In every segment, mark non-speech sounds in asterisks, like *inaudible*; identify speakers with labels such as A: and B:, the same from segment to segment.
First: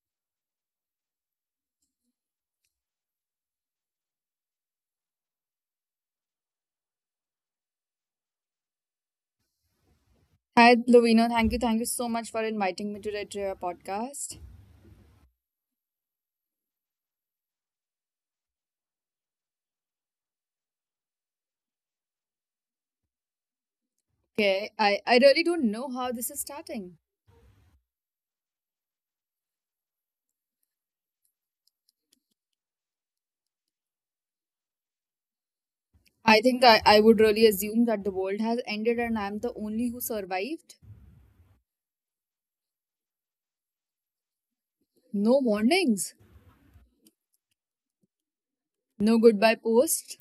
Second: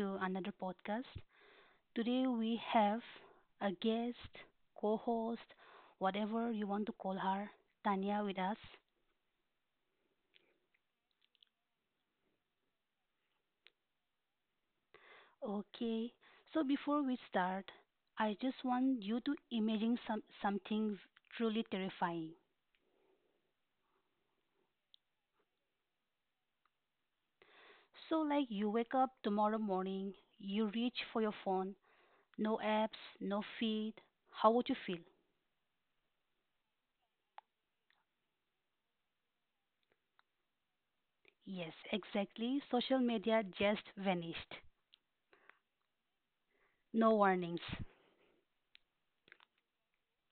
A: to another podcast. Today we have a guest, co host, whatever you want to call her, Tanya, with us.
B: Hi, Lovino. Thank you. Thank you so much for inviting me today to your podcast.
A: Okay, so before we start, I just want you to imagine something truly terrifying.
B: Okay, I really don't know how this is starting.
A: So, like you wake up tomorrow morning, you reach for your phone, no apps, no feed. How would you feel?
B: I think I would really assume that the world has ended and I'm the only who survived.
A: Yes, exactly. Social media just vanished.
B: No warnings,
A: No warnings.
B: no goodbye post.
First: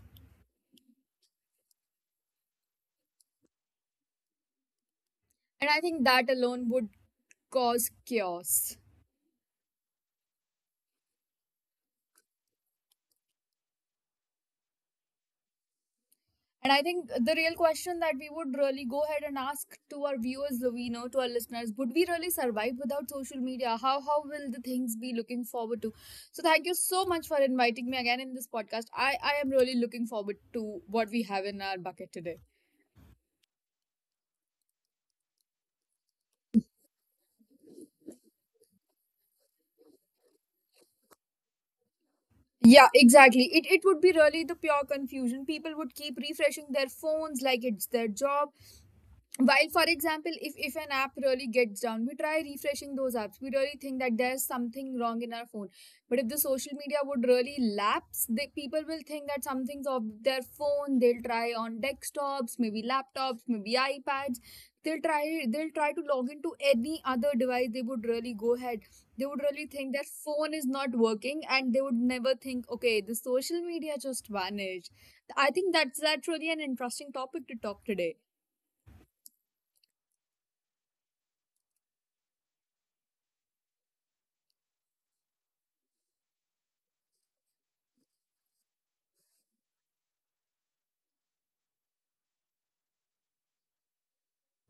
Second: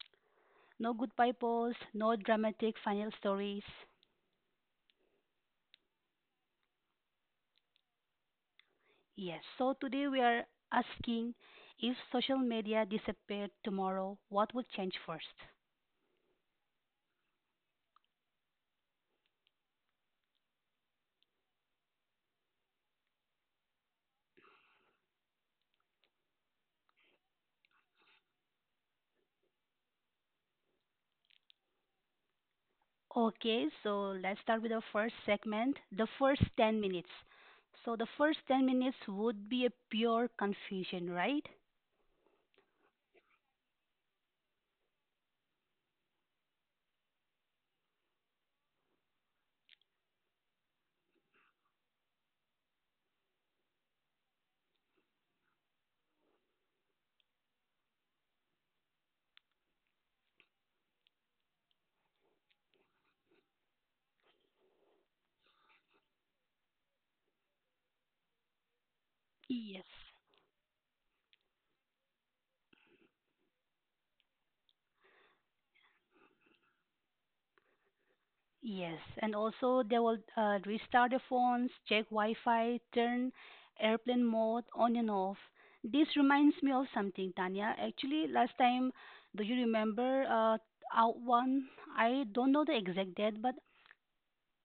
A: No goodbye polls, no dramatic final stories.
B: And I think that alone would cause chaos.
A: Yes, so today we are asking if social media disappeared tomorrow, what would change first?
B: And I think the real question that we would really go ahead and ask to our viewers, we know to our listeners, would we really survive without social media? How will the things be looking forward to? So thank you so much for inviting me again in this podcast. I am really looking forward to what we have in our bucket today.
A: Okay, so let's start with the first segment, the first 10 minutes. So the first 10 minutes would be a pure confusion, right?
B: Yeah, exactly. It would be really the pure confusion. People would keep refreshing their phones like it's their job. While for example if an app really gets down, we try refreshing those apps. We really think that there's something wrong in our phone. But if the social media would really lapse, the people will think that something's off their phone. They'll try on desktops, maybe laptops, maybe ipads. They'll try they'll try to log into any other device. They would really go ahead. They would really think that
A: Yes.
B: phone is not working, and they would never think, okay, the social media just vanished. I think that's really an interesting topic to talk today.
A: Yes, and also they will restart the phones, check Wi-Fi, turn airplane mode on and off. This reminds me of something, Tanya. Actually, last time, do you remember out one? I don't know the exact date, but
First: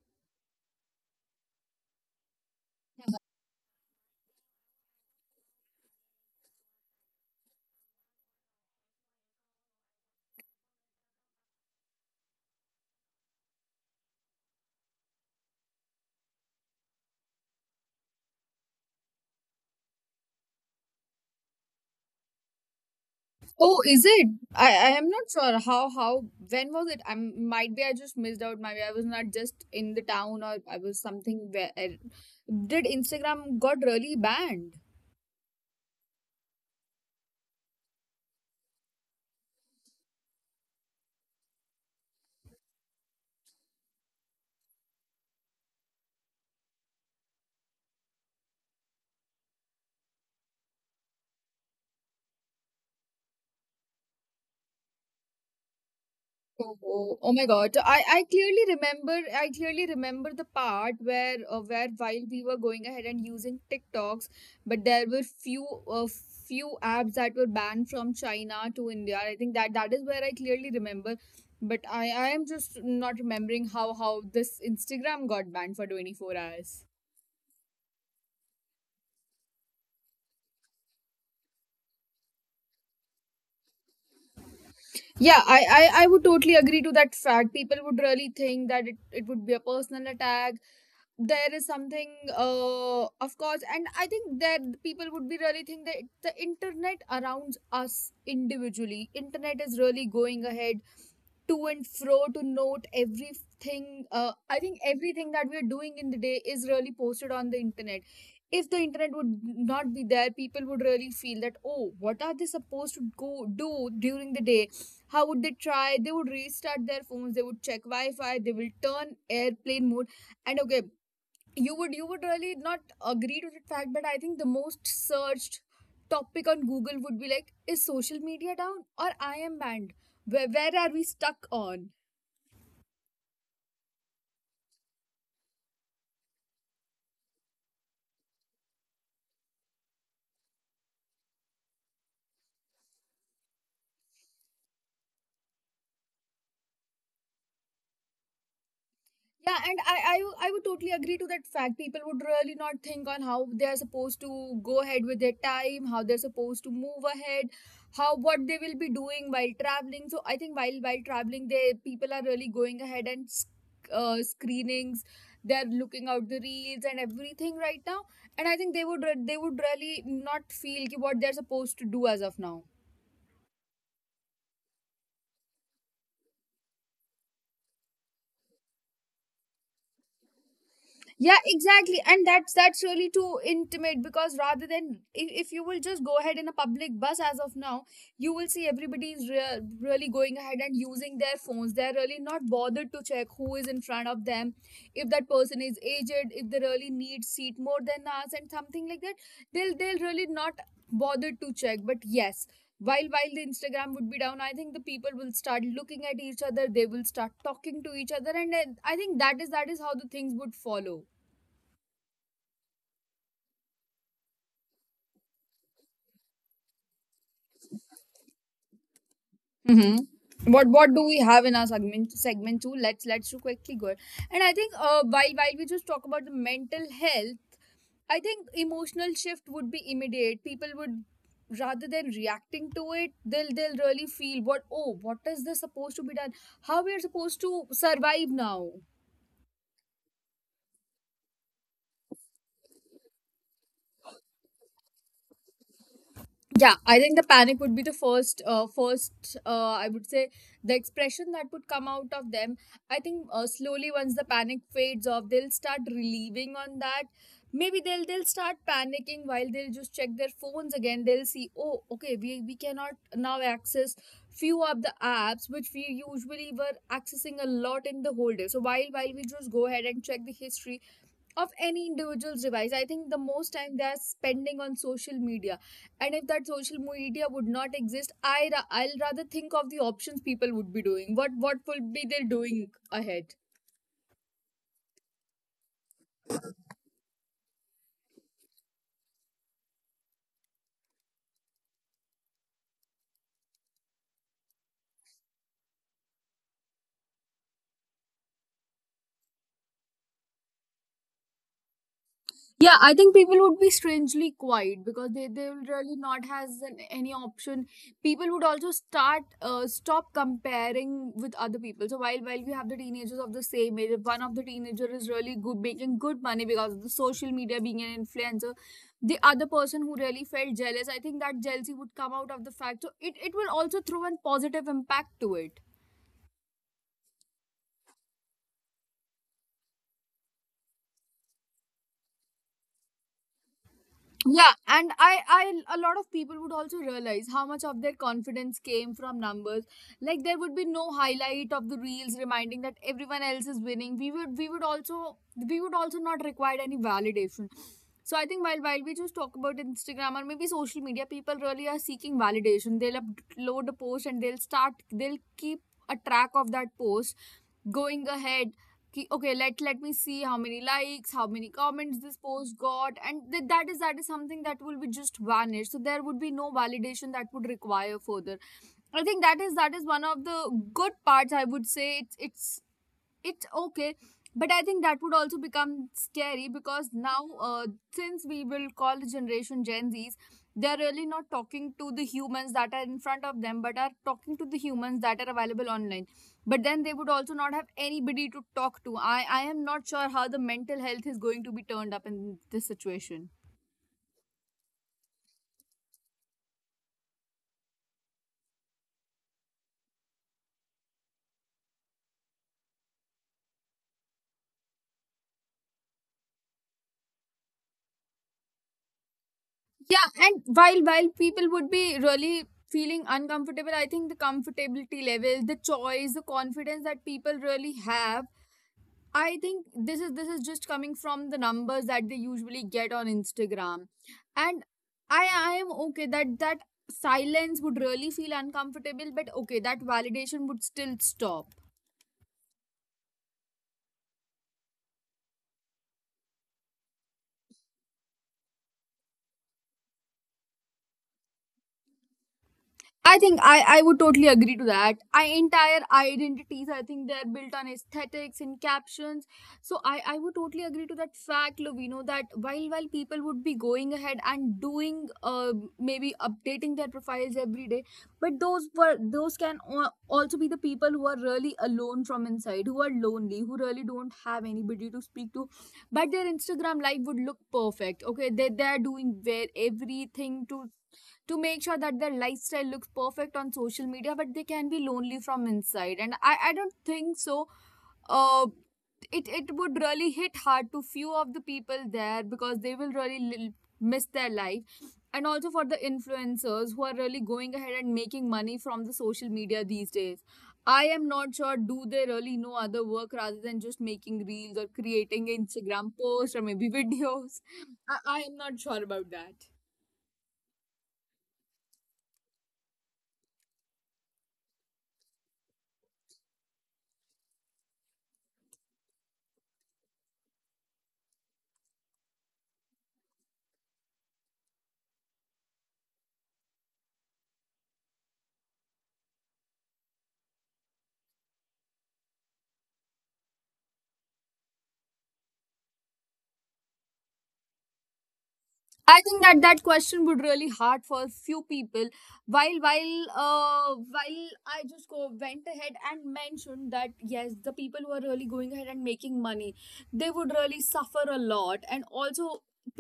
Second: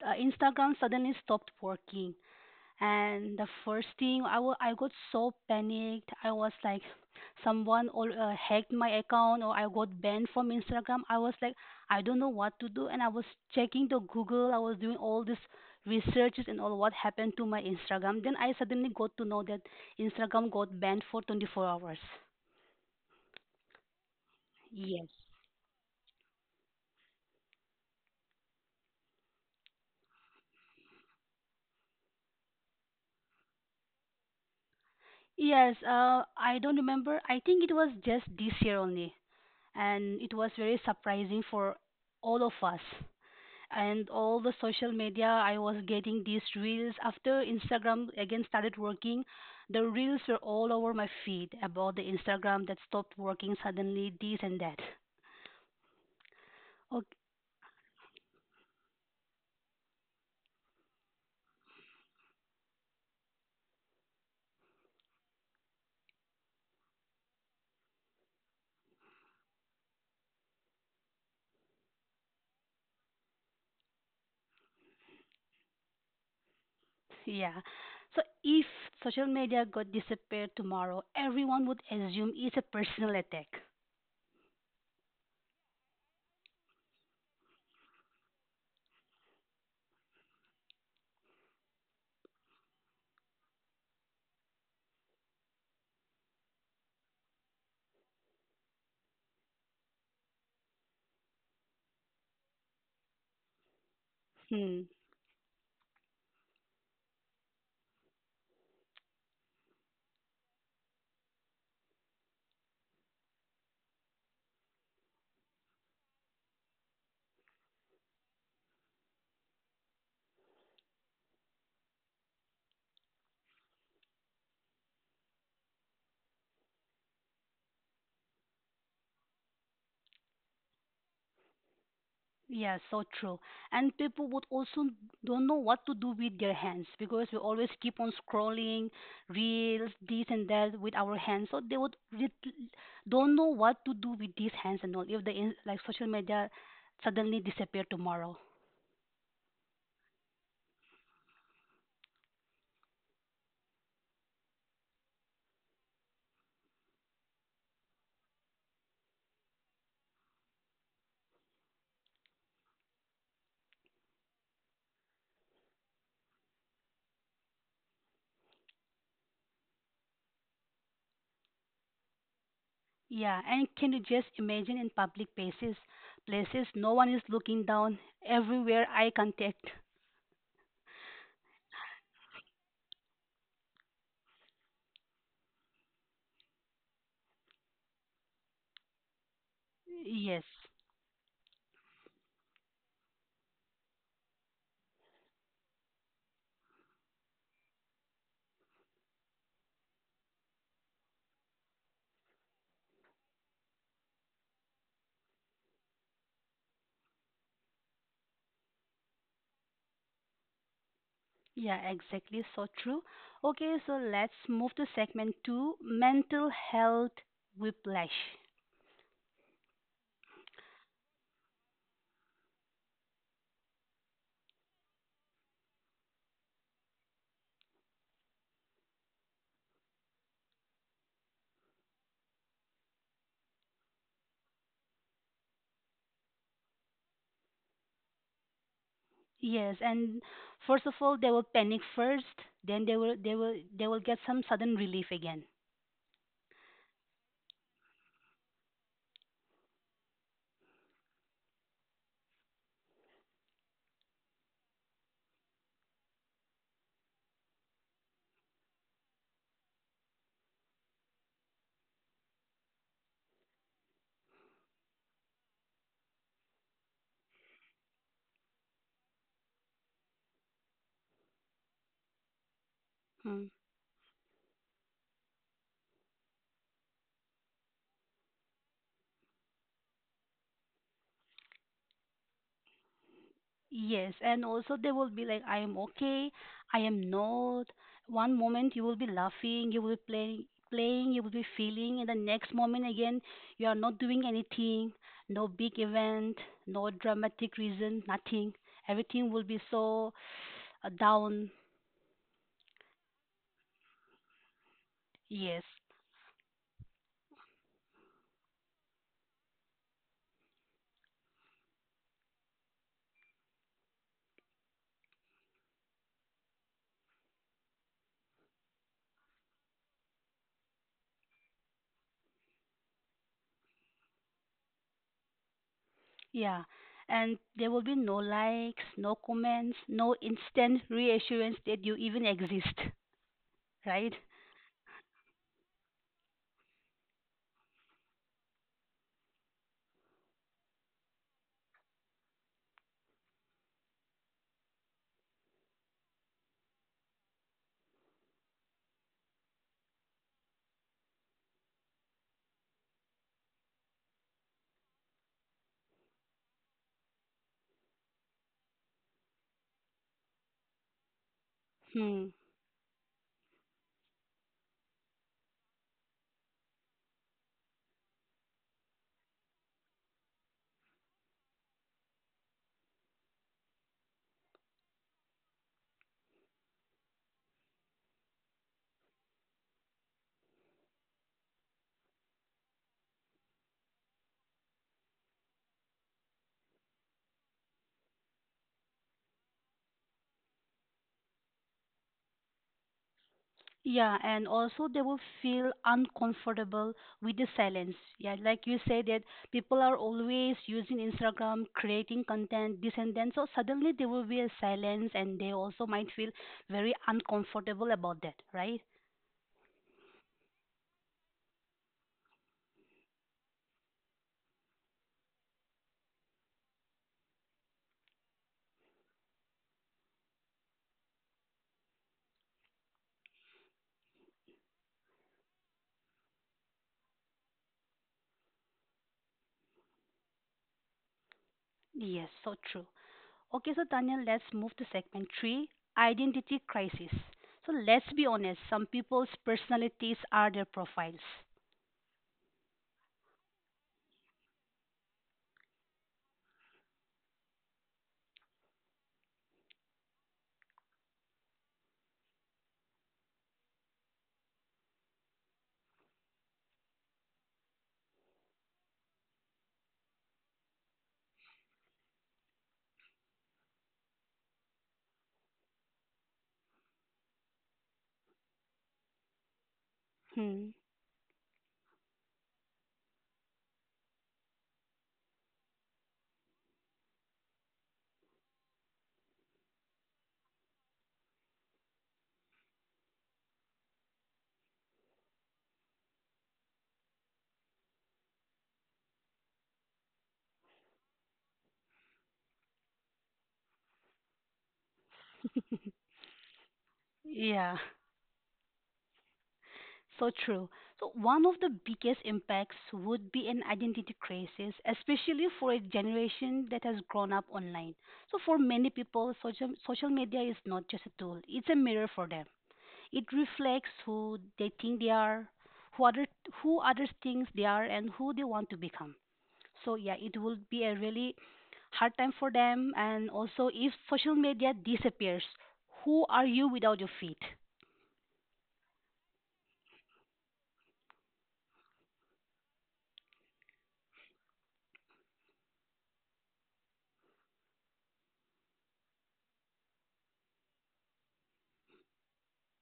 A: Instagram suddenly stopped working. And the first thing I got so panicked. I was like, hacked my account or I got banned from Instagram. I was like, I don't know what to do. And I was checking the Google. I was doing all these researches and all what happened to my Instagram. Then I suddenly got to know that Instagram got banned for 24 hours.
B: Oh, is it? I
A: Yes.
B: am not sure how when was it? I might be, I just missed out. Maybe I was not just in the town, or I was something where did Instagram got really banned?
A: Yes, I don't remember. I think it was just this year only, and it was very surprising for all of us. And all the social media, I was getting these reels after Instagram again started working. The reels were all over my feed about the Instagram that stopped working suddenly, this and that.
B: Oh,
A: Okay,
B: oh my God. So, I clearly remember the part where while we were going ahead and using TikToks, but there were few few apps that were banned from China to India. I think that that is where I clearly remember. But I am just not remembering how this Instagram got banned for 24 hours.
A: yeah. So if social media got disappeared tomorrow, everyone would assume it's a personal attack.
B: Yeah, I would totally agree to that fact. People would really think that it would be a personal attack. There is something, of course. And I think that people would be really think that the internet around us, individually, internet is really going ahead to and fro to note everything. I think
A: Hmm.
B: everything that we're doing in the day is really posted on the internet. If the internet would not be there, people would really feel that, oh, what are they supposed to go do during the day? How would they try? They would restart their phones, they would check Wi-Fi, they will turn airplane mode and okay, you would really not agree to that fact. But I think the most searched topic on Google would be like, is social media down or I am banned? Where are we stuck on?
A: Yeah, so true. And people would also don't know what to do with their hands because we always keep on scrolling reels, this and that with our hands. So don't know what to do with these hands and all. If like social media suddenly disappear tomorrow.
B: Yeah, and I would totally agree to that fact. People would really not think on how they're supposed to go ahead with their time, how they're supposed to move ahead, how what they will be doing while traveling. So I think while traveling, they people are really going ahead and screenings. They're looking out the reels and everything right now, and I think they would really not feel ki what they're supposed to do as of now.
A: Yeah, and can you just imagine in public places, places no one is looking down, everywhere eye contact.
B: Yeah, exactly, and that's really too intimate, because rather than if you will just go ahead in a public bus as of now, you will see everybody is really going
A: Yes.
B: ahead and using their phones. They're really not bothered to check who is in front of them. If that person is aged, if they really need seat more than us and something like that, they'll really not bother to check. But yes, while the Instagram would be down, I think the people will start looking at each other, they will start talking to each other, and I think that is how the things would follow.
A: Yeah, exactly. So true. Okay, so let's move to segment two, mental health whiplash.
B: Mm-hmm. What do we have in our segment two? Let's do quickly go. And I think while we just talk about the mental health, I think emotional shift would be immediate. People would, rather than reacting to it, they'll really feel what, oh, what is this supposed to be done? How we are supposed to survive now?
A: Yes, and first of all, they will panic first, then they will get some sudden relief again.
B: Yeah, I think the panic would be the first, I would say, the expression that would come out of them. I think, slowly, once the panic fades off, they'll start relieving on that. Maybe they'll start panicking while they'll just check their phones again. They'll see, oh, okay, we cannot now access few of the apps which we usually were accessing a lot in the whole day. So while we just go ahead and check the history of any individual's device, I think the
A: Hmm.
B: most time they are spending on social media. And if that social media would not exist, I'll rather think of the options people would be doing. What will be they doing ahead?
A: Yes, and also they will be like, I am okay, I am not. One moment you will be laughing, you will be playing, you will be feeling, and the next moment again you are not doing anything, no big event, no dramatic reason, nothing. Everything will be so down.
B: Yeah, I think people would be strangely quiet because they
A: Yes,
B: will really not has any option. People would also start stop comparing with other people. So while we have the teenagers of the same age, if one of the teenager is really good making good money because of the social media being an influencer, the other person who really felt jealous, I think that jealousy would come out of the fact. So it will also throw a positive impact to it.
A: yeah, and there will be no likes, no comments, no instant reassurance that you even exist, *laughs* right?
B: Yeah, and I a lot of people would also realize how much of their confidence came from numbers. Like there would be no highlight of the reels reminding that everyone else is winning. We would also not require any validation. So I think while we just talk about Instagram or maybe social media, people really are seeking validation. They'll upload a post, and they'll keep a track of that post going ahead, ki, okay, let me see how many likes, how many comments this
A: Hmm.
B: post got, and that is something that will be just vanished. So there would be no validation that would require further. I think that is one of the good parts. I would say it's okay. But I think that would also become scary, because now, uh, since we will call the generation Gen Z's, they're really not talking to the humans that are in front of them, but are talking to the humans that are available online. But then they would also not have anybody to talk to. I am not sure how the mental health is going to be turned up in this situation.
A: Yeah, and also they will feel uncomfortable with the silence. Yeah, like you said that people are always using Instagram, creating content, this and then. So suddenly there will be a silence, and they also might feel very uncomfortable about that, right?
B: Yeah, and while people would be really feeling uncomfortable, I think the comfortability level, the choice, the confidence that people really have, I think this is just coming from the numbers that they usually get on Instagram. And I am okay that that silence would really feel uncomfortable, but okay, that validation would still stop.
A: Yes, so true. Okay, so Tanya, let's move to segment three, identity crisis. So let's be honest, some people's personalities are their profiles.
B: I think I would totally agree to that. I entire identities, I think they're built on aesthetics and captions. So I would totally agree to that fact, Lovino, that while people would be going ahead and doing, maybe updating their profiles every day, but those were those can also be the people who are really alone from inside, who are lonely, who really don't have anybody to speak to, but their Instagram life would look perfect. Okay, they're doing where everything to
A: Hmm.
B: to make sure that their lifestyle looks perfect on social media, but they can be lonely from inside. And I don't think so. Uh, it, it would really hit hard to few of the people there, because they will really miss their life. And also, for the influencers who are really going ahead and making money from the social media these days, I am not sure, do they really know other work rather than just making reels or creating Instagram posts or maybe *laughs* videos?
A: Yeah.
B: I am not sure about that.
A: So true. So one of the biggest impacts would be an identity crisis, especially for a generation that has grown up online. So for many people, social media is not just a tool; it's a mirror for them. It reflects who they think they are, who other who others think they are, and who they want to become. So yeah, it will be a really hard time for them. And also, if social media disappears, who are you without your feed?
B: I think that that question would really hard for few people. While I just go went ahead and mentioned that yes, the people who are really going ahead and making money, they would really suffer a lot, and also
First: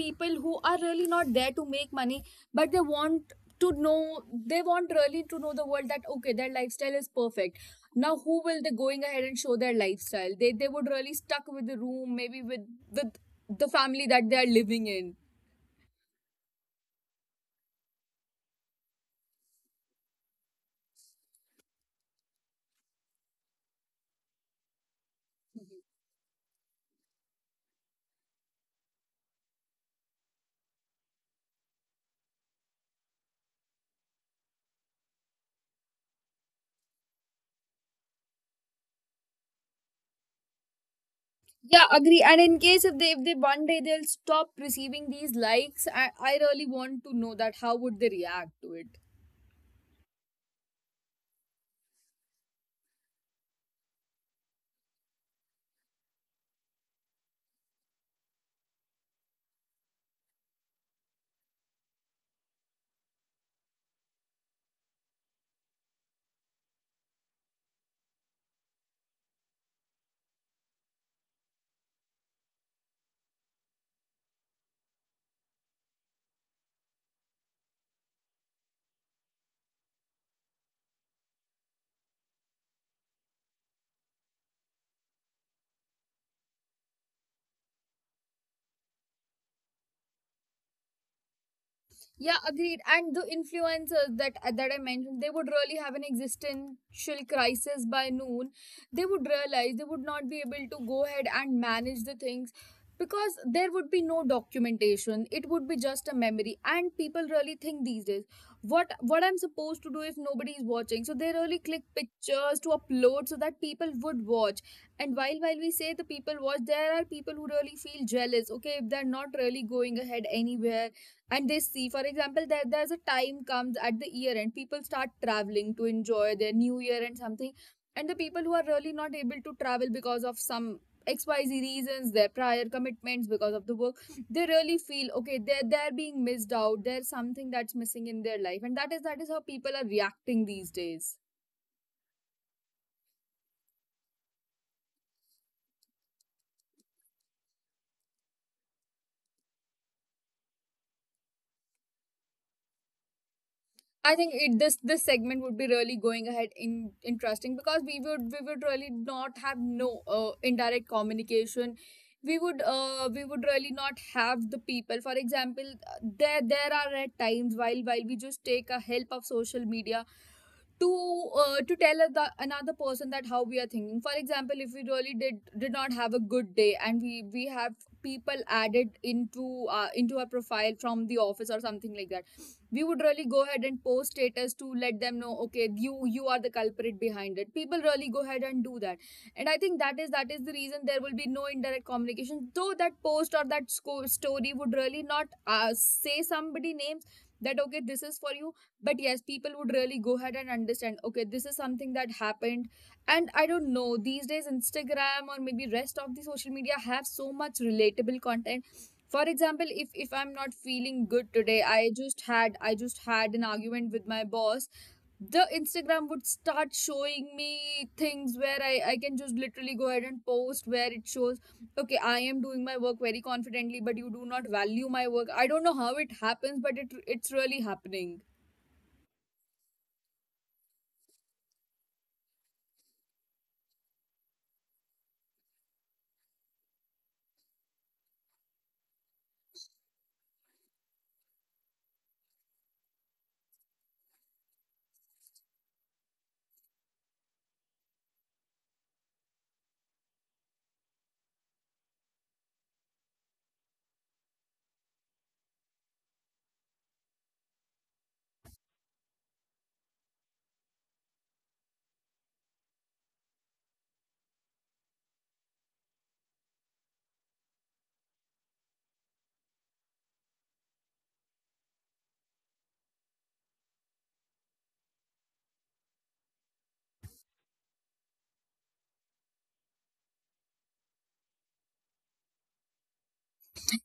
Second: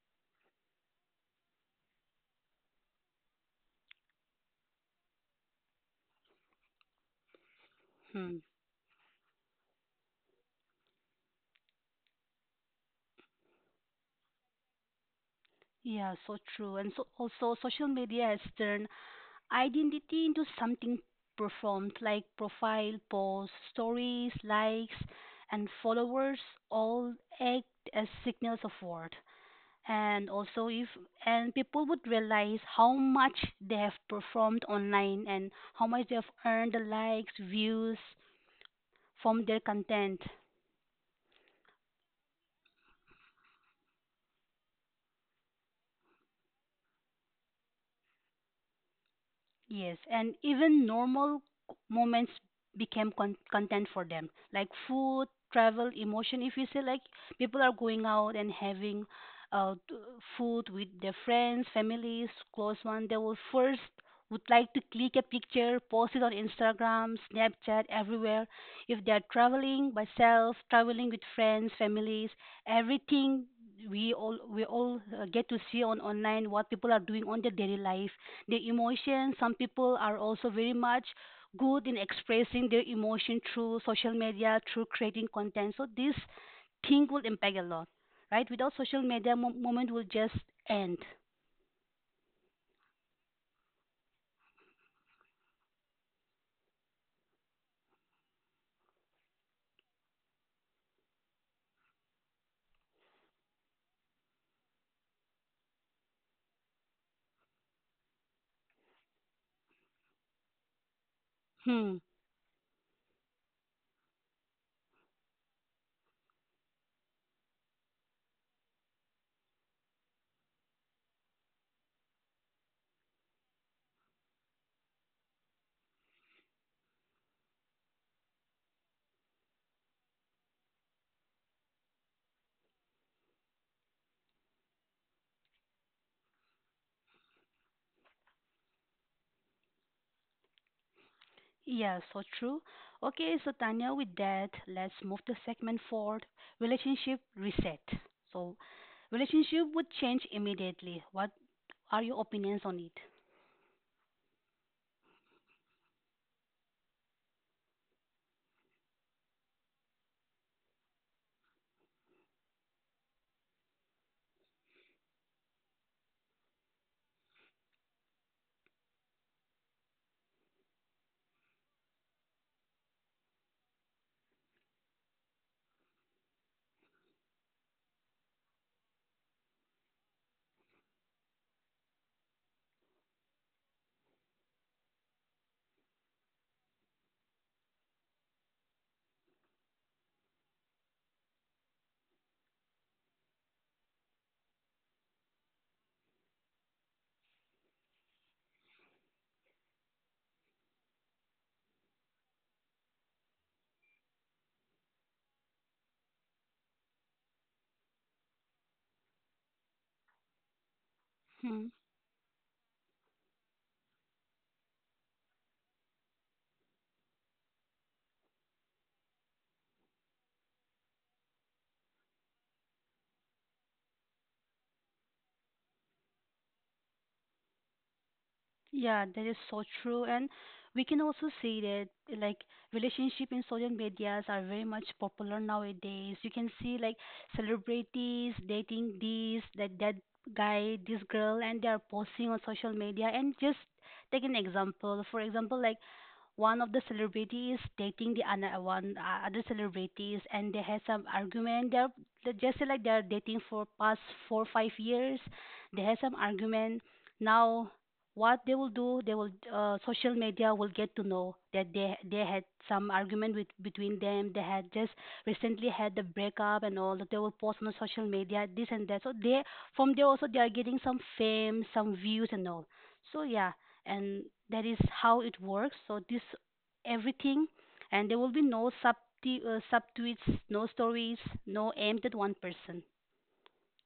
B: people who are really not there to make money, but they want to know, they want really to know the world that okay, their lifestyle is perfect. Now who will they going ahead and show their lifestyle? They would really stuck with the room, maybe with the family that they are living in.
A: Yeah, so true. And so also social media has turned identity into something performed like profile, posts, stories, likes, and followers all act as signals of worth. And also if and people would realize how much they have performed online and how much they have earned the likes, views from their content.
B: Yeah, agree. And in case if they one day they'll stop receiving these likes, I really want to know that how would they react to it.
A: Yes, and even normal moments content for them, like food, travel, emotion. If you say like people are going out and having uh, t- food with their friends, families, close one, they will first would like to click a picture, post it on Instagram, Snapchat, everywhere. If they are traveling by self, traveling with friends, families, everything we all get to see on online what people are doing on their daily life, the emotion. Some people are also very much good in expressing their emotion through social media, through creating content. So this thing will impact a lot, right? Without social media, moment will just end.
B: Yeah, agreed. And the influencers that that I mentioned, they would really have an existential crisis by noon. They would realize they would not be able to go ahead and manage the things because there would be no documentation. It would be just a memory. And people really think these days, what I'm supposed to do if nobody is watching? So they really click
A: Hmm.
B: pictures to upload so that people would watch. And while we say the people watch, there are people who really feel jealous. Okay, if they're not really going ahead anywhere and they see, for example, there's a time comes at the year end, people start traveling to enjoy their new year and something, and the people who are really not able to travel because of some xyz reasons, their prior commitments because of the work, they really feel okay, they're being missed out, there's something that's missing in their life, and that is how people are reacting these days.
A: Yeah, so true. Okay, so Tanya, with that, let's move to segment four, relationship reset. So relationship would change immediately. What are your opinions on it?
B: I think it, this segment would be really going ahead in interesting because we would really not have no indirect communication. We would really not have the people. For example, there are at times while we just take a help of social media to tell the, another person that how we are thinking. For example, if we really did not have a good day, and we have people added into our profile from the office or something like that, we would really go ahead and post status to let them know okay, you are the culprit behind it. People really go ahead and do that, and I think that is the reason there will be no indirect communication, though that post or that story would really not say somebody names that okay, this is for you. But yes, people would really go ahead and understand okay, this is something that happened. And I don't know, these days Instagram or maybe rest of the social media have so much relatable content. For example, if I'm not feeling good today,
A: Hmm.
B: I just had an argument with my boss. The Instagram would start showing me things where I can just literally go ahead and post where it shows okay, I am doing my work very confidently, but you do not value my work. I don't know how it happens, but it's really happening.
A: Yeah, that is so true. And we can also see that like relationship in social medias are very much popular nowadays. You can see like celebrities dating this, that that guy, this girl, and they are posting on social media. And just take an example. For example, like one of the celebrities dating the other one other celebrities and they had some argument. They just say like they're dating for past 4 5 years. They had some argument. Now what they will do, they will, social media will get to know that they had some argument with between them. They had just recently had the breakup and all that. They will post on the social media, this and that. So they, from there also, they are getting some fame, some views and all. So yeah, and that is how it works. So this everything, and there will be no subtweets, no stories, no aimed at one person.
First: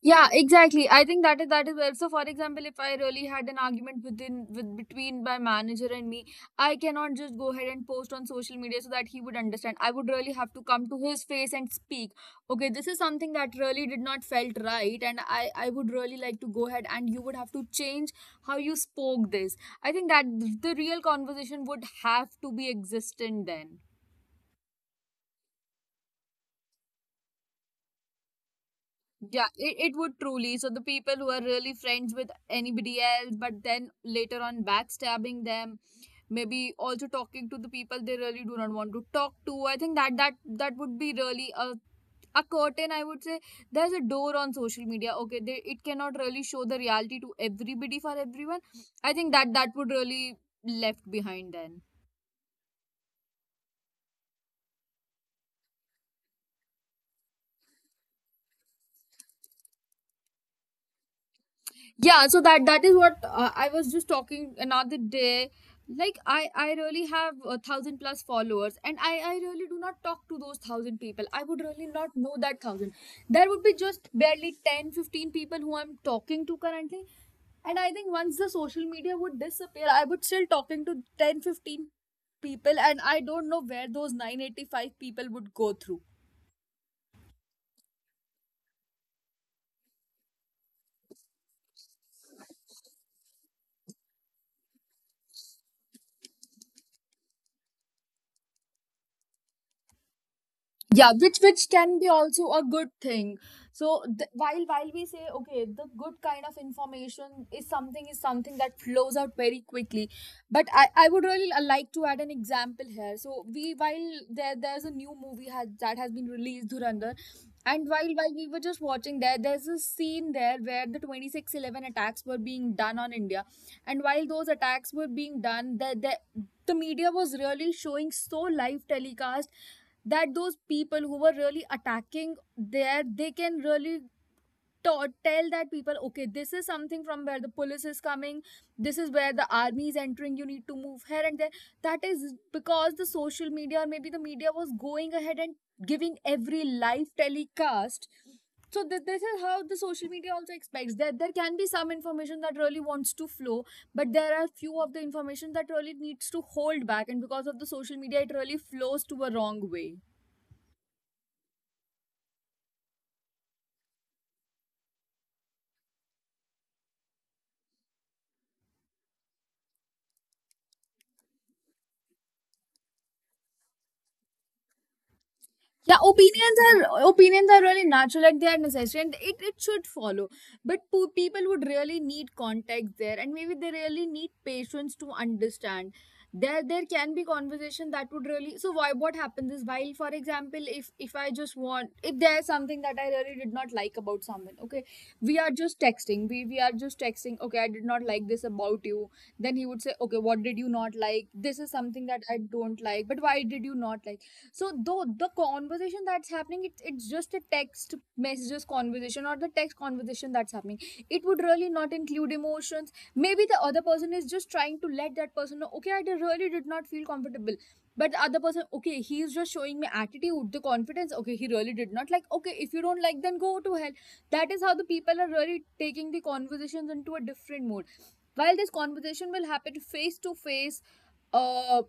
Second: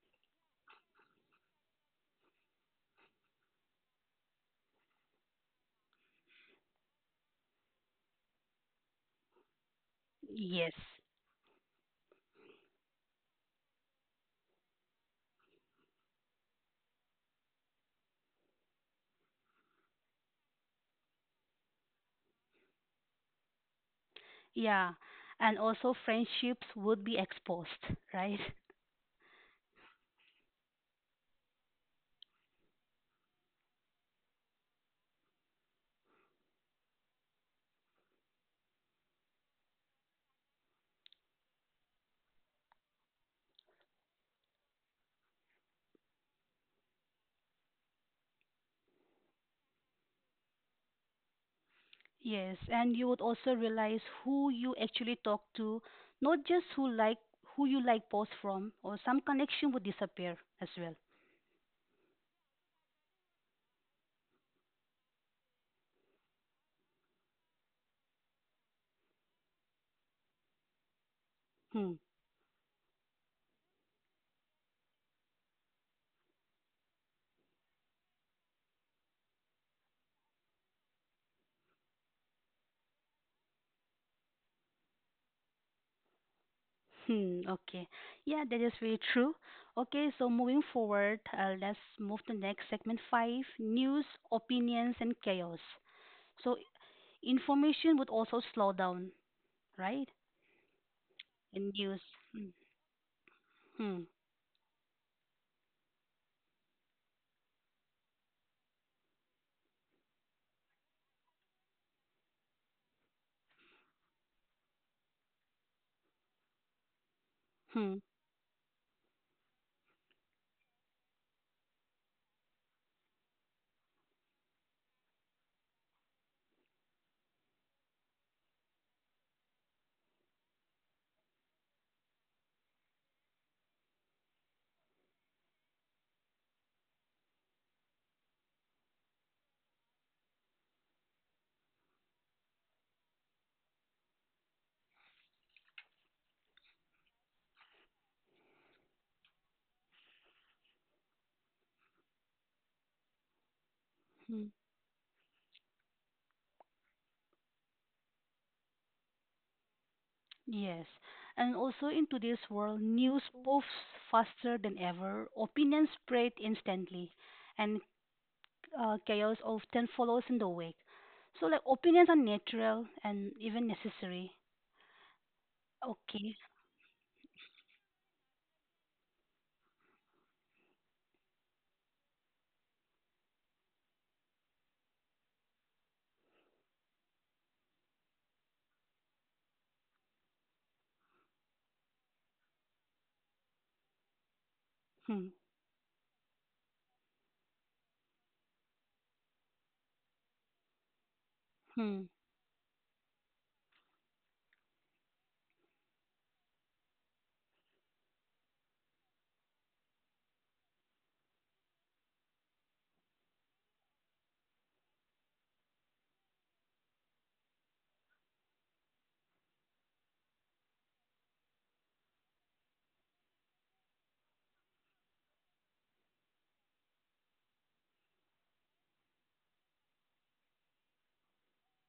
B: Yeah, exactly. I think that is where. So, for example, if I really had an argument within with between my manager and me, I cannot just go ahead and post on social media so that he would understand. I would really have to
A: Yes,
B: come to his face and speak. Okay, this is something that really did not felt right, and I would really like to go ahead and you would have to change how you spoke this. I think that the real conversation would have to be existent then.
A: yeah, and also friendships would be exposed, right? *laughs*
B: Yeah, it would truly. So the people who are really friends with anybody else, but then later on backstabbing them, maybe also talking to the people they really do not want to talk to. I think that that would be really a curtain. I would say there's a door on social media. Okay, they, it cannot really show the reality to everybody for everyone. I think that that would really left behind then.
A: Yes, and you would also realize who you actually talk to, not just who you like post from, or some connection would disappear as well.
B: Yeah, so that is what I was just talking another day. Like I really have 1,000 plus followers and I really do not talk to those 1,000 people. I would really
A: Hmm.
B: not
A: *laughs*
B: know that 1,000. There would be just barely 10 to 15 people who I'm talking to currently, and I think once the social media would disappear, I would still talking to 10 to 15 people, and I don't know where those 985 people would go through.
A: Hmm. Okay. Yeah, that is very true. Okay, so moving forward, let's move to next segment five: news, opinions, and chaos. So information would also slow down, right?
B: Yeah, which
A: In
B: can
A: news.
B: be
A: Hmm.
B: also a good thing. So
A: Hmm.
B: while we say okay, the good kind of information is something that flows out very quickly. But I would really like to add an example here. So we while there's a new movie has, that has been released, Dhurandhar. And
A: Hmm.
B: while we were just watching, there's a scene there where the 26/11 attacks were being done on India. And while those attacks were being done, the media was really showing so live telecast that those people who were really attacking there, they can really tell that people okay, this is something from where the police is coming, this is where the army is entering, you need to move here and there. That is because the social media or maybe the media was going ahead and giving every live telecast. So this is how the social media also expects that there can be some information that really wants to flow, but there are
A: Hmm.
B: few of the information that really needs to hold back, and because of the social media it really flows to a wrong way.
A: Yes. And also in today's world, news poofs faster than ever, opinions spread instantly, and chaos often follows in the wake. So, like, opinions are natural and even necessary.
B: Yeah,
A: Okay.
B: opinions are really natural, like they are necessary, and it should follow. But people would really need context there, and maybe they really need patience to understand. There can be conversation that would really so why what happens is while, for example, if I just want, if there's something that I really did not like about someone. Okay,
A: Hmm.
B: we are just texting, we are just texting okay, I did not like this about you. Then he would say okay, what did you not like? This is
A: Hmm.
B: something that I don't like, but why did you not like? So though the conversation that's happening, it's just a text messages conversation or the text conversation that's happening, it would really not include emotions. Maybe the other person is just trying to let that person know okay, really did not feel comfortable. But the other person okay, he's just showing me attitude, the confidence okay, he really did not like okay, if you don't like, then go to hell. That is how the people are really taking the conversations into a different mode. While this conversation will happen face to face, uh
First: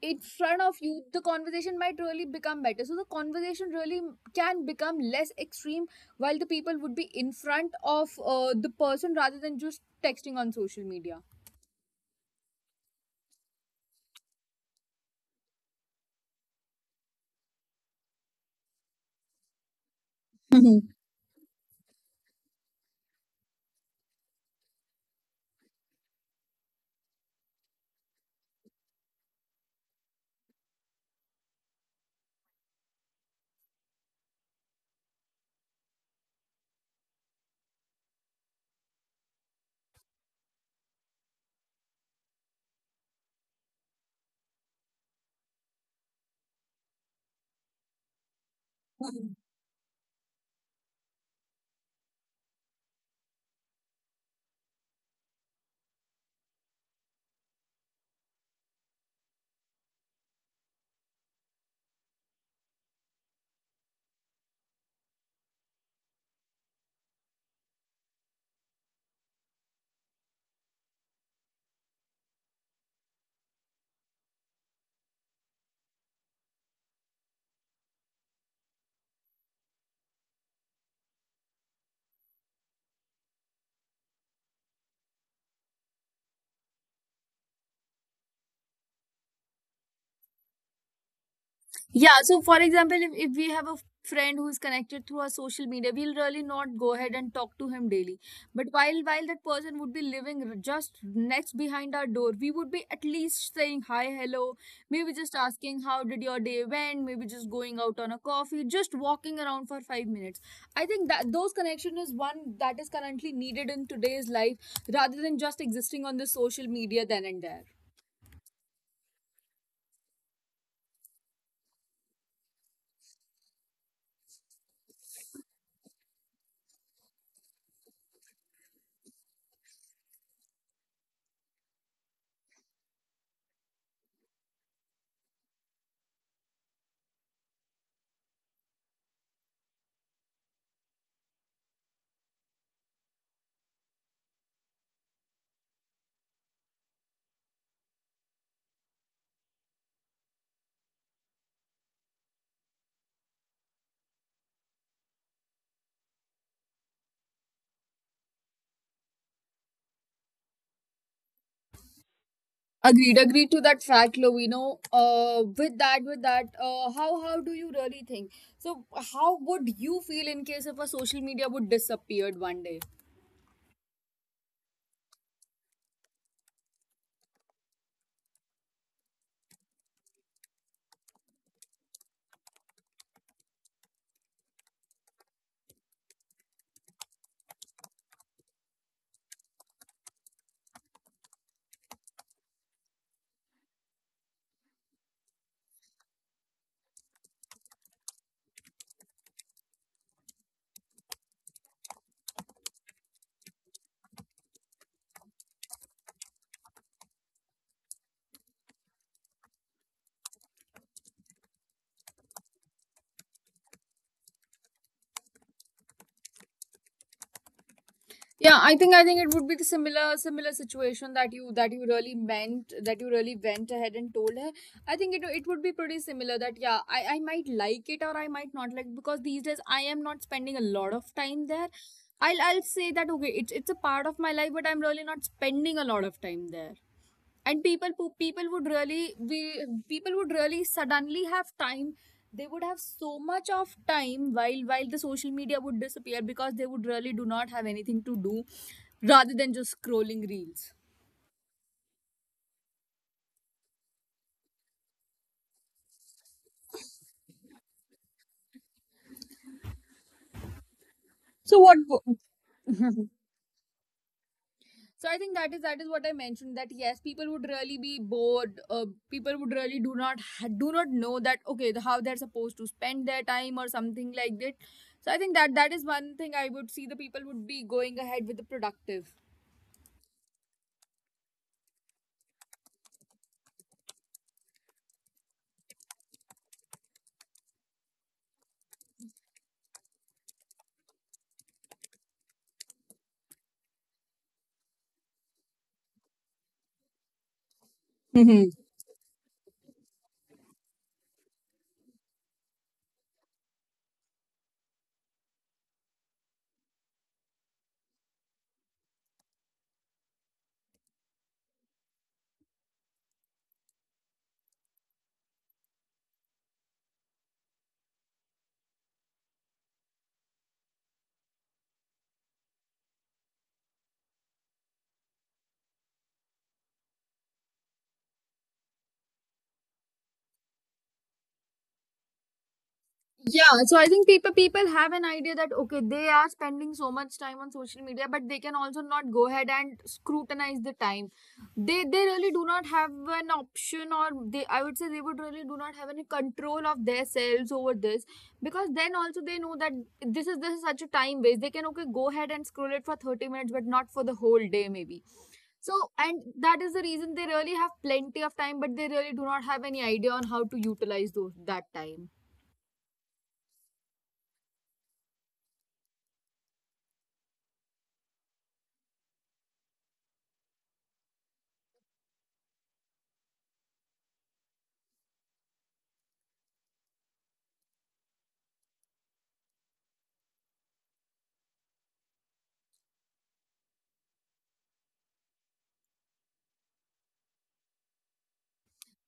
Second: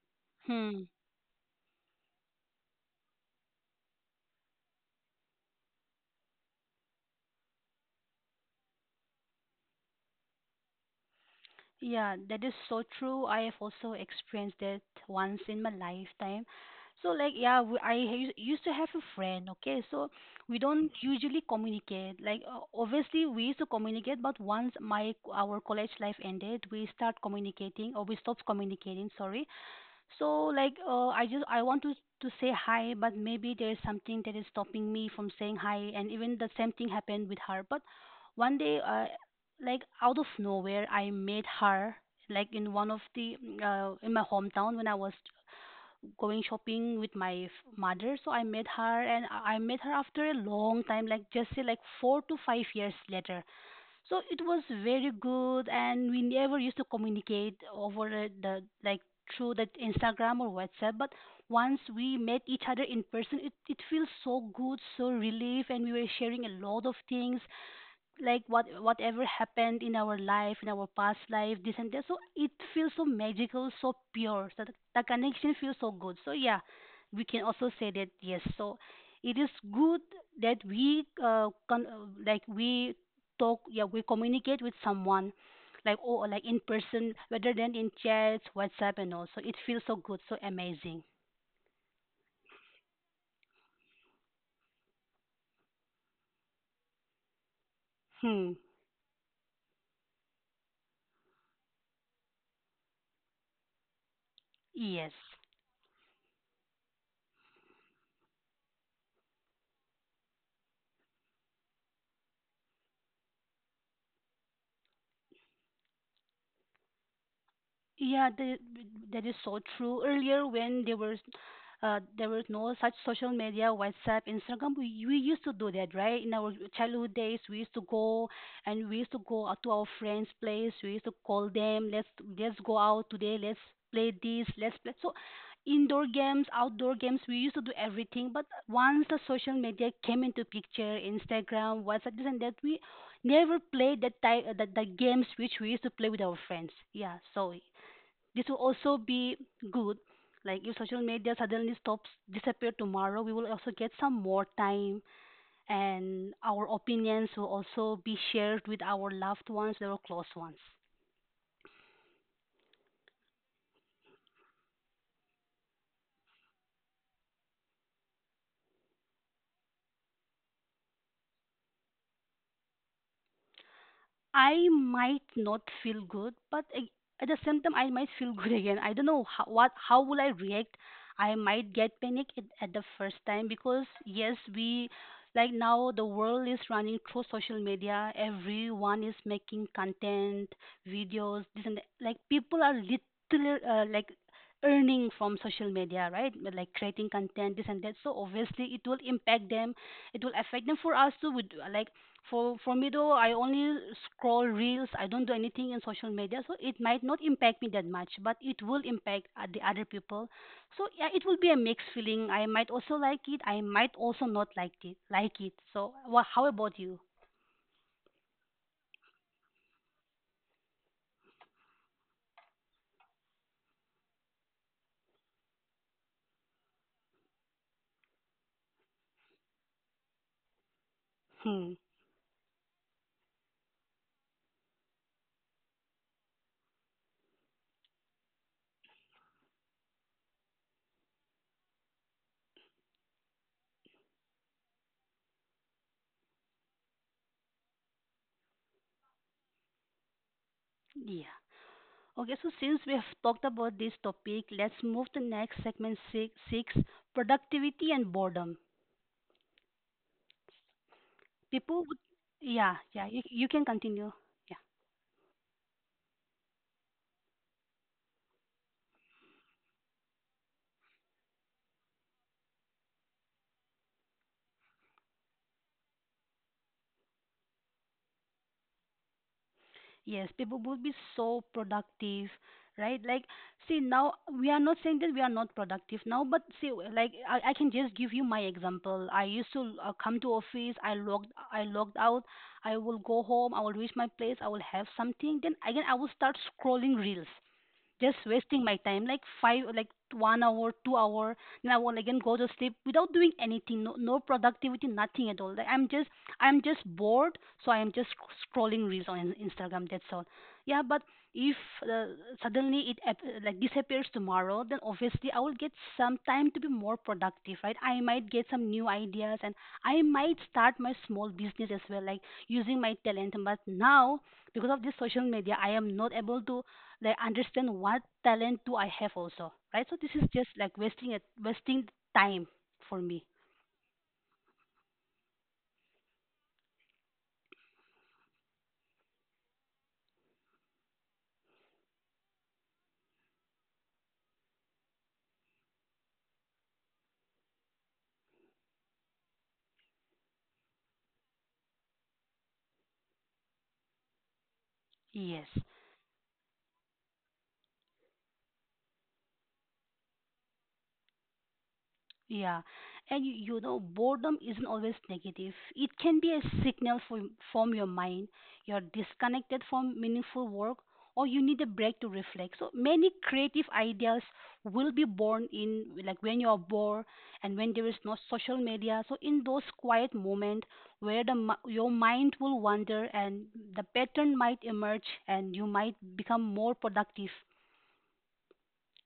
B: in front of
A: Hmm.
B: you, the conversation might really become better. So the conversation really can become less extreme while the people would be in front of the person rather than just texting on social media.
A: Yeah, that is so true. I have also experienced that once in my lifetime. So like yeah, we, used to have a friend, okay? So we
B: Mhm.
A: don't usually communicate. Like obviously we used to communicate, but once my our college life ended, we start communicating or we stopped communicating, sorry. So like I want to say hi, but maybe there's something that is stopping me from saying hi, and even the same thing happened with her. But one day, like out of nowhere, I met her like in one of the in my hometown when I was going shopping with mother. So I met her, and I met her after a long time, like just say like 4 to 5 years later. So it was very good, and we never used to communicate over the like through that Instagram or WhatsApp. But once we met each other in person, it feels so good, so relief, and we were sharing a lot of things like whatever happened in our life in our past life, this and that. So it feels so magical, so pure. So the connection feels so good. So yeah, we can also say that yes. So it is good that we talk, yeah, we communicate with someone like in person rather than in chats, WhatsApp and all. So it feels so good, so amazing.
B: Yeah, so for example, if we have a friend who is connected through our social media, we'll really not go ahead and talk to him daily.
A: Hmm.
B: But while that person would be living just next behind our door, we would be at least saying hi, hello,
A: Yes.
B: maybe just asking how did your day went, maybe just going out on a coffee, just walking around for 5 minutes. I think that those connection is one that is currently needed in today's life rather than just existing on the social media then and there.
A: Yeah, that is so true. Earlier, when there were there was no such social media, WhatsApp, Instagram. We used to do that, right? In our childhood days, we used to go and we used to go out to our friends' place. We used to call them, let's go out today. Let's play this. Let's play. So indoor games, outdoor games, we used to do everything. But once the social media came into picture, Instagram, WhatsApp, this and that, we never played that type, the games which we used to play with our friends. Yeah. So this will also be good. Like if social media suddenly stops disappear tomorrow, we will also get some more time, and our opinions will also be shared with our loved ones, our close ones.
B: Agreed, agreed to that fact, Lovino. With that, how do you really think? So, how would you feel in case if a social media would disappeared one day?
A: I might not feel good, but at the same time, I might feel *laughs* good again. I don't know how will I react. I might get panic at the first time because yes, we like now the world is running through social media. Everyone is making content, videos, this and that. Like people are literally like earning from social media, right? Like creating content, this and that. So obviously, it will impact them, it will affect them for us too. Would like for me, though, I only scroll reels. I don't do anything in social media, so it might not impact me that much, but it will impact the other people. So yeah, it will be a mixed feeling. I might also like it, I might also not like it. So well, how about you?
B: Yeah, I think it would be the similar situation that you really meant, that you really went ahead and told her. I think it would be pretty similar that yeah, I might like it or I might not like, because these days I am not spending a lot of
A: *laughs*
B: time there.
A: Hmm.
B: I'll say that okay, it's a part of my life, but I'm really not spending a lot of time there. And people people would really we people would really suddenly have time. They would have so much of time while the social media would disappear, because they would really do not have anything to do rather than just scrolling reels.
A: Yeah, okay, so since we have talked about this topic, let's move to next segment six, productivity and boredom.
B: So what?
A: People would, yeah, yeah, you can continue. Yeah.
B: So I think that is what I mentioned that yes, people would really be bored. People would really do not know that okay, how they're supposed to spend their time or something like that. So I think that that is one thing I would see, the people would be going ahead with the productive.
A: Yes, people would be so productive, right? Like, see, now we are not saying that we are not productive now, but see, like, I can just give you my example. I used to come to office, I logged out, I will go home, I will reach my place, I will have something, then again I will start scrolling reels, just wasting my time like five like 1 hour, 2 hour, then I will again go to sleep without doing anything. No, no productivity, nothing at all. Like I'm just, I'm just bored. So I'm just scrolling reels on Instagram, that's all. Yeah, but if, uh, suddenly it like disappears tomorrow, then obviously I will get some time to be more productive, right? I might get some new ideas, and I might start my small business as well, like using my talent. But now, because of this social media, I am not able to like understand what talent do I have also, right? So this is just like wasting time for me.
B: Yeah, so I think people have an idea that okay, they are spending so much time on social media, but they can also not go ahead and scrutinize the time. They really do not have an option, or they I would say they would really do not have any control of themselves over this because then also they know that this is such a time waste. They can okay go ahead and scroll it for 30 minutes, but not for the whole day maybe.
A: Yes.
B: So and that is the reason they really have plenty of time, but they really do not have any idea on how to utilize those that time.
A: Yeah, and you know, boredom isn't always negative. It can be a signal from your mind. You're disconnected from meaningful work, or you need a break to reflect. So many creative ideas will be born in like when you are bored and when there is no social media. So in those quiet moments, where the your mind will wander and the pattern might emerge, and you might become more productive.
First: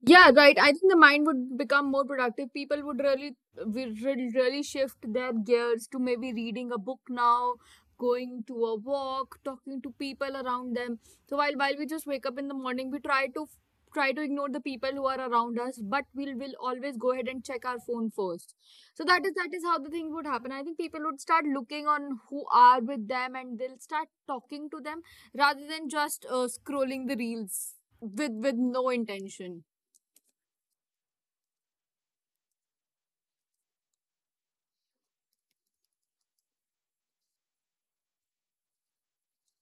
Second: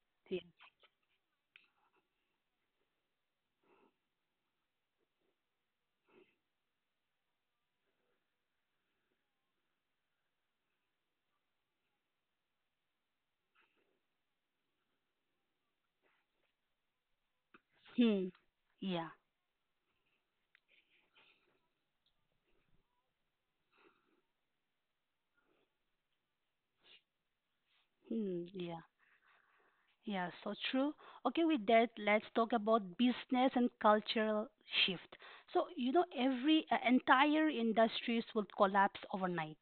B: Yeah,
A: Yes.
B: right. I think the mind would become more productive. People would really, really shift their gears to maybe reading a book now, going to a walk, talking to people around them. So while we just wake up in the morning, we try to try to ignore the people who are around us, but we'll will always go ahead and check our phone
A: Hmm.
B: first. So
A: Yeah.
B: that is how the thing would happen. I think people would start looking on who are with them, and they'll start talking to them rather than just scrolling the reels with
A: Hmm. Yeah.
B: no intention.
A: Yeah, so true. Okay, with that, let's talk about business and cultural shift. So, you know, every entire industries will collapse overnight.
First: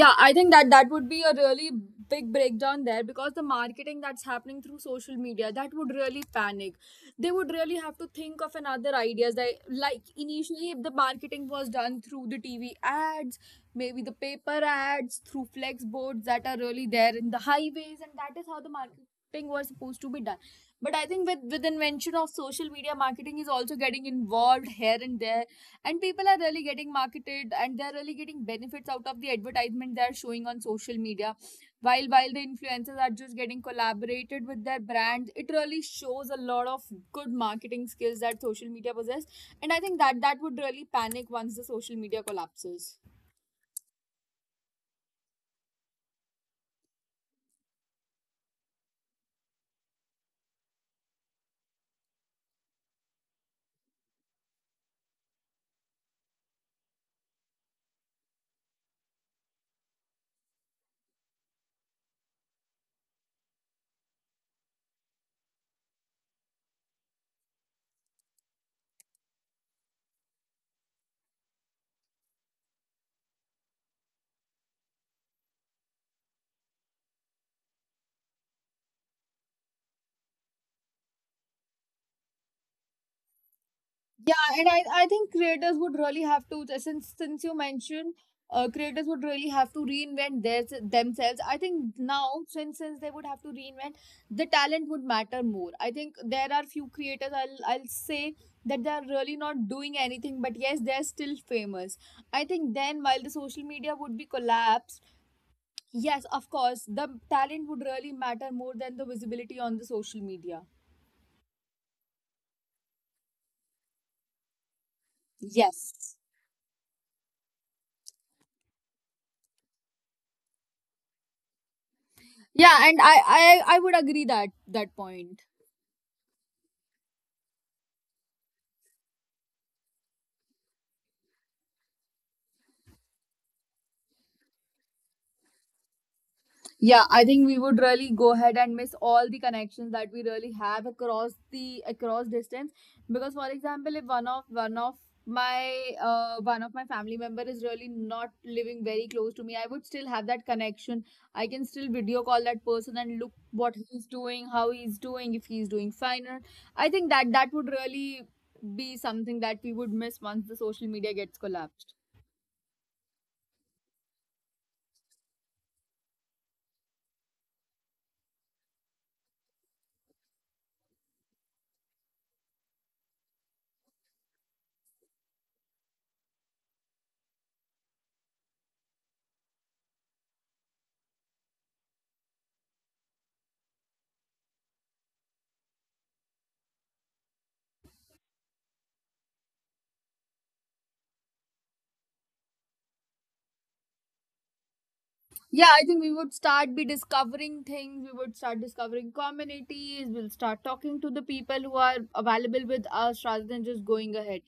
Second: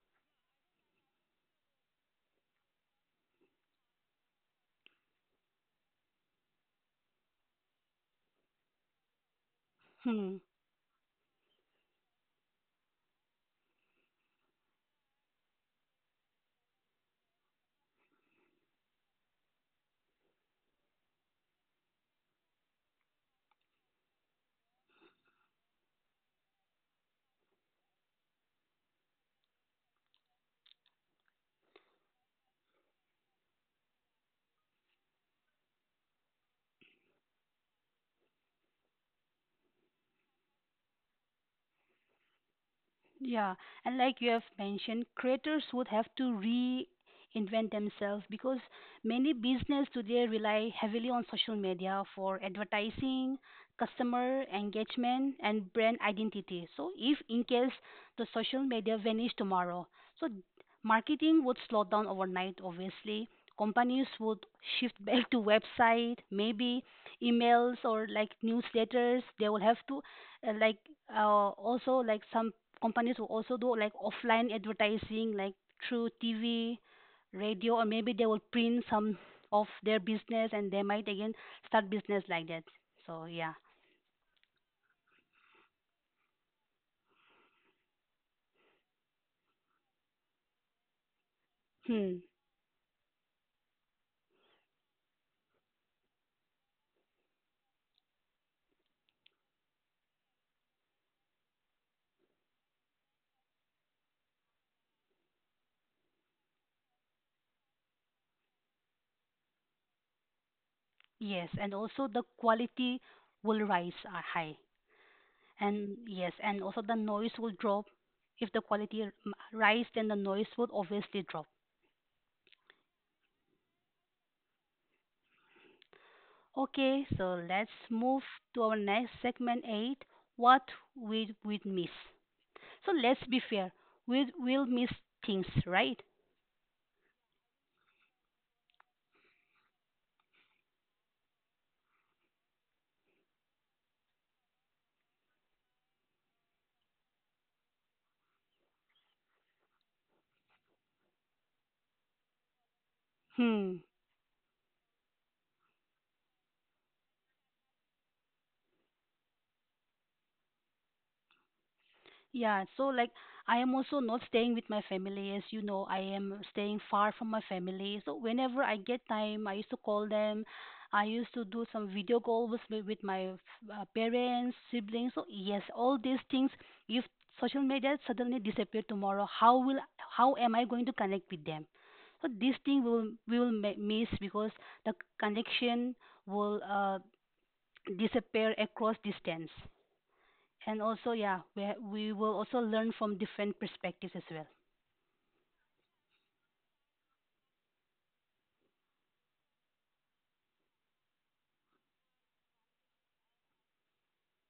B: Yeah, I think that would be a really big breakdown there, because the marketing that's happening through social media, that would really panic. They would really have to think of another ideas. That like
A: Hmm.
B: initially, if the marketing was done through the TV ads, maybe the paper ads, through flex boards that are really there in the highways, and that is how the marketing was supposed to be done. But I think with invention of social media, marketing is also getting involved here and there, and people are really getting marketed, and they're really getting benefits out of the advertisement they're showing on social media. While the influencers are just getting collaborated with their brands, it really shows a lot of good marketing skills that social media possess. And I think that would really panic once the social media collapses.
A: Yeah, and like you have mentioned, creators would have to reinvent themselves because many business today rely heavily on social media for advertising, customer engagement, and brand identity. So if in case the social media vanish tomorrow, so marketing would slow down overnight, obviously. Companies would shift *laughs* back to website, maybe emails or like newsletters. They will have to, uh, like uh, also like some companies will also do like offline advertising, like through TV, radio, or maybe they will print some of their business and they might again start business like that. So yeah.
B: Yeah, and I think creators would really have to, since you mentioned, creators would really have to reinvent their themselves. I think
A: Hmm.
B: now, since they would have to reinvent, the talent would matter more. I think there are few creators, I'll say, that they are really not doing anything, but yes, they're still famous. I think then while the social media would be collapsed, yes, of course, the talent would really matter more than the visibility on the social media.
A: Yes, and also the quality will rise high. And
B: Yes.
A: yes, and also the noise will drop. If the quality rise, then the noise would obviously drop.
B: Yeah, and I would agree that that point.
A: Okay, so let's move to our next segment 8, what we would miss. So let's be fair. We will miss things, right?
B: Yeah, I think we would really go ahead and miss all the connections that we really have across the across distance. Because for example, if one of one of my family member is really not living very close to me, I would still have that connection. I can still video call that person and look what
A: Hmm.
B: he's doing, how he's doing, if he's doing fine. Or I think that would really be something that we would miss once the social media gets collapsed.
A: Yeah. So like I am also not staying with my family. As you know, I am staying far from my family. So whenever I get time, I used to call them. I used to do some video calls with my parents, siblings. So yes, all these things. If social media suddenly disappear tomorrow, how will, how am I going to connect with them? So this thing will, we will miss, because the connection will disappear across distance. And also yeah, we will also learn from different perspectives as well.
B: Yeah, I think we would start be discovering things. We would start discovering communities. We'll start talking to the people who are available with us rather than just going ahead.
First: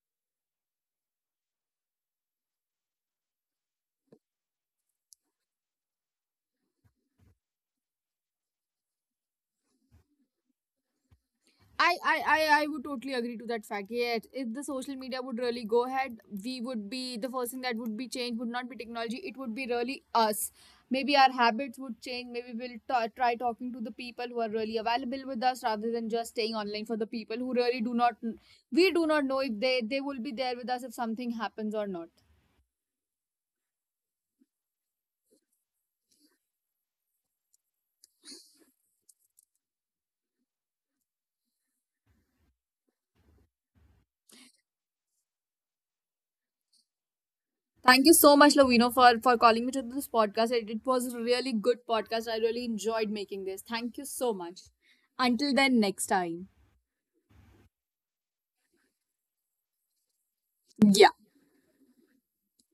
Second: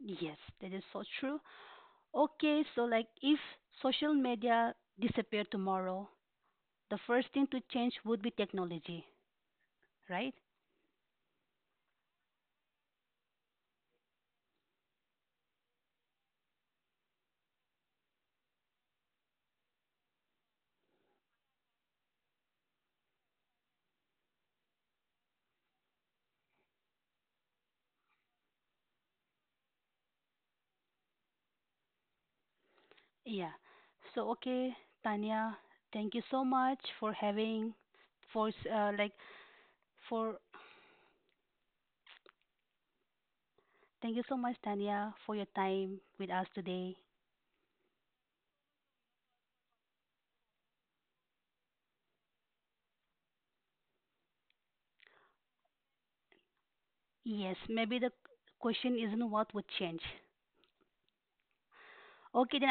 A: Yes, that is so true. Okay, so like if social media disappeared tomorrow, the first thing to change would be technology, right?
B: I would totally agree to that fact. Yes, if the social media would really go ahead, we would be the first thing that would be changed would not be technology. It would be really us. Maybe our habits would change. Maybe try talking to the people who are really available with us rather than just staying online for the people who really do not. We do not know if they will be there with us if something happens or not.
A: Yeah, so okay, Tanya, thank you so much for having, for s- like for thank you so much, Tanya, for your time with us today.
B: Thank you so much, Lovino, for, calling me to this podcast. It was a really good podcast. I really enjoyed making this. Thank you so much. Until then, next time.
A: Yes, maybe the question isn't what would change.
B: Yeah.
A: Okay, then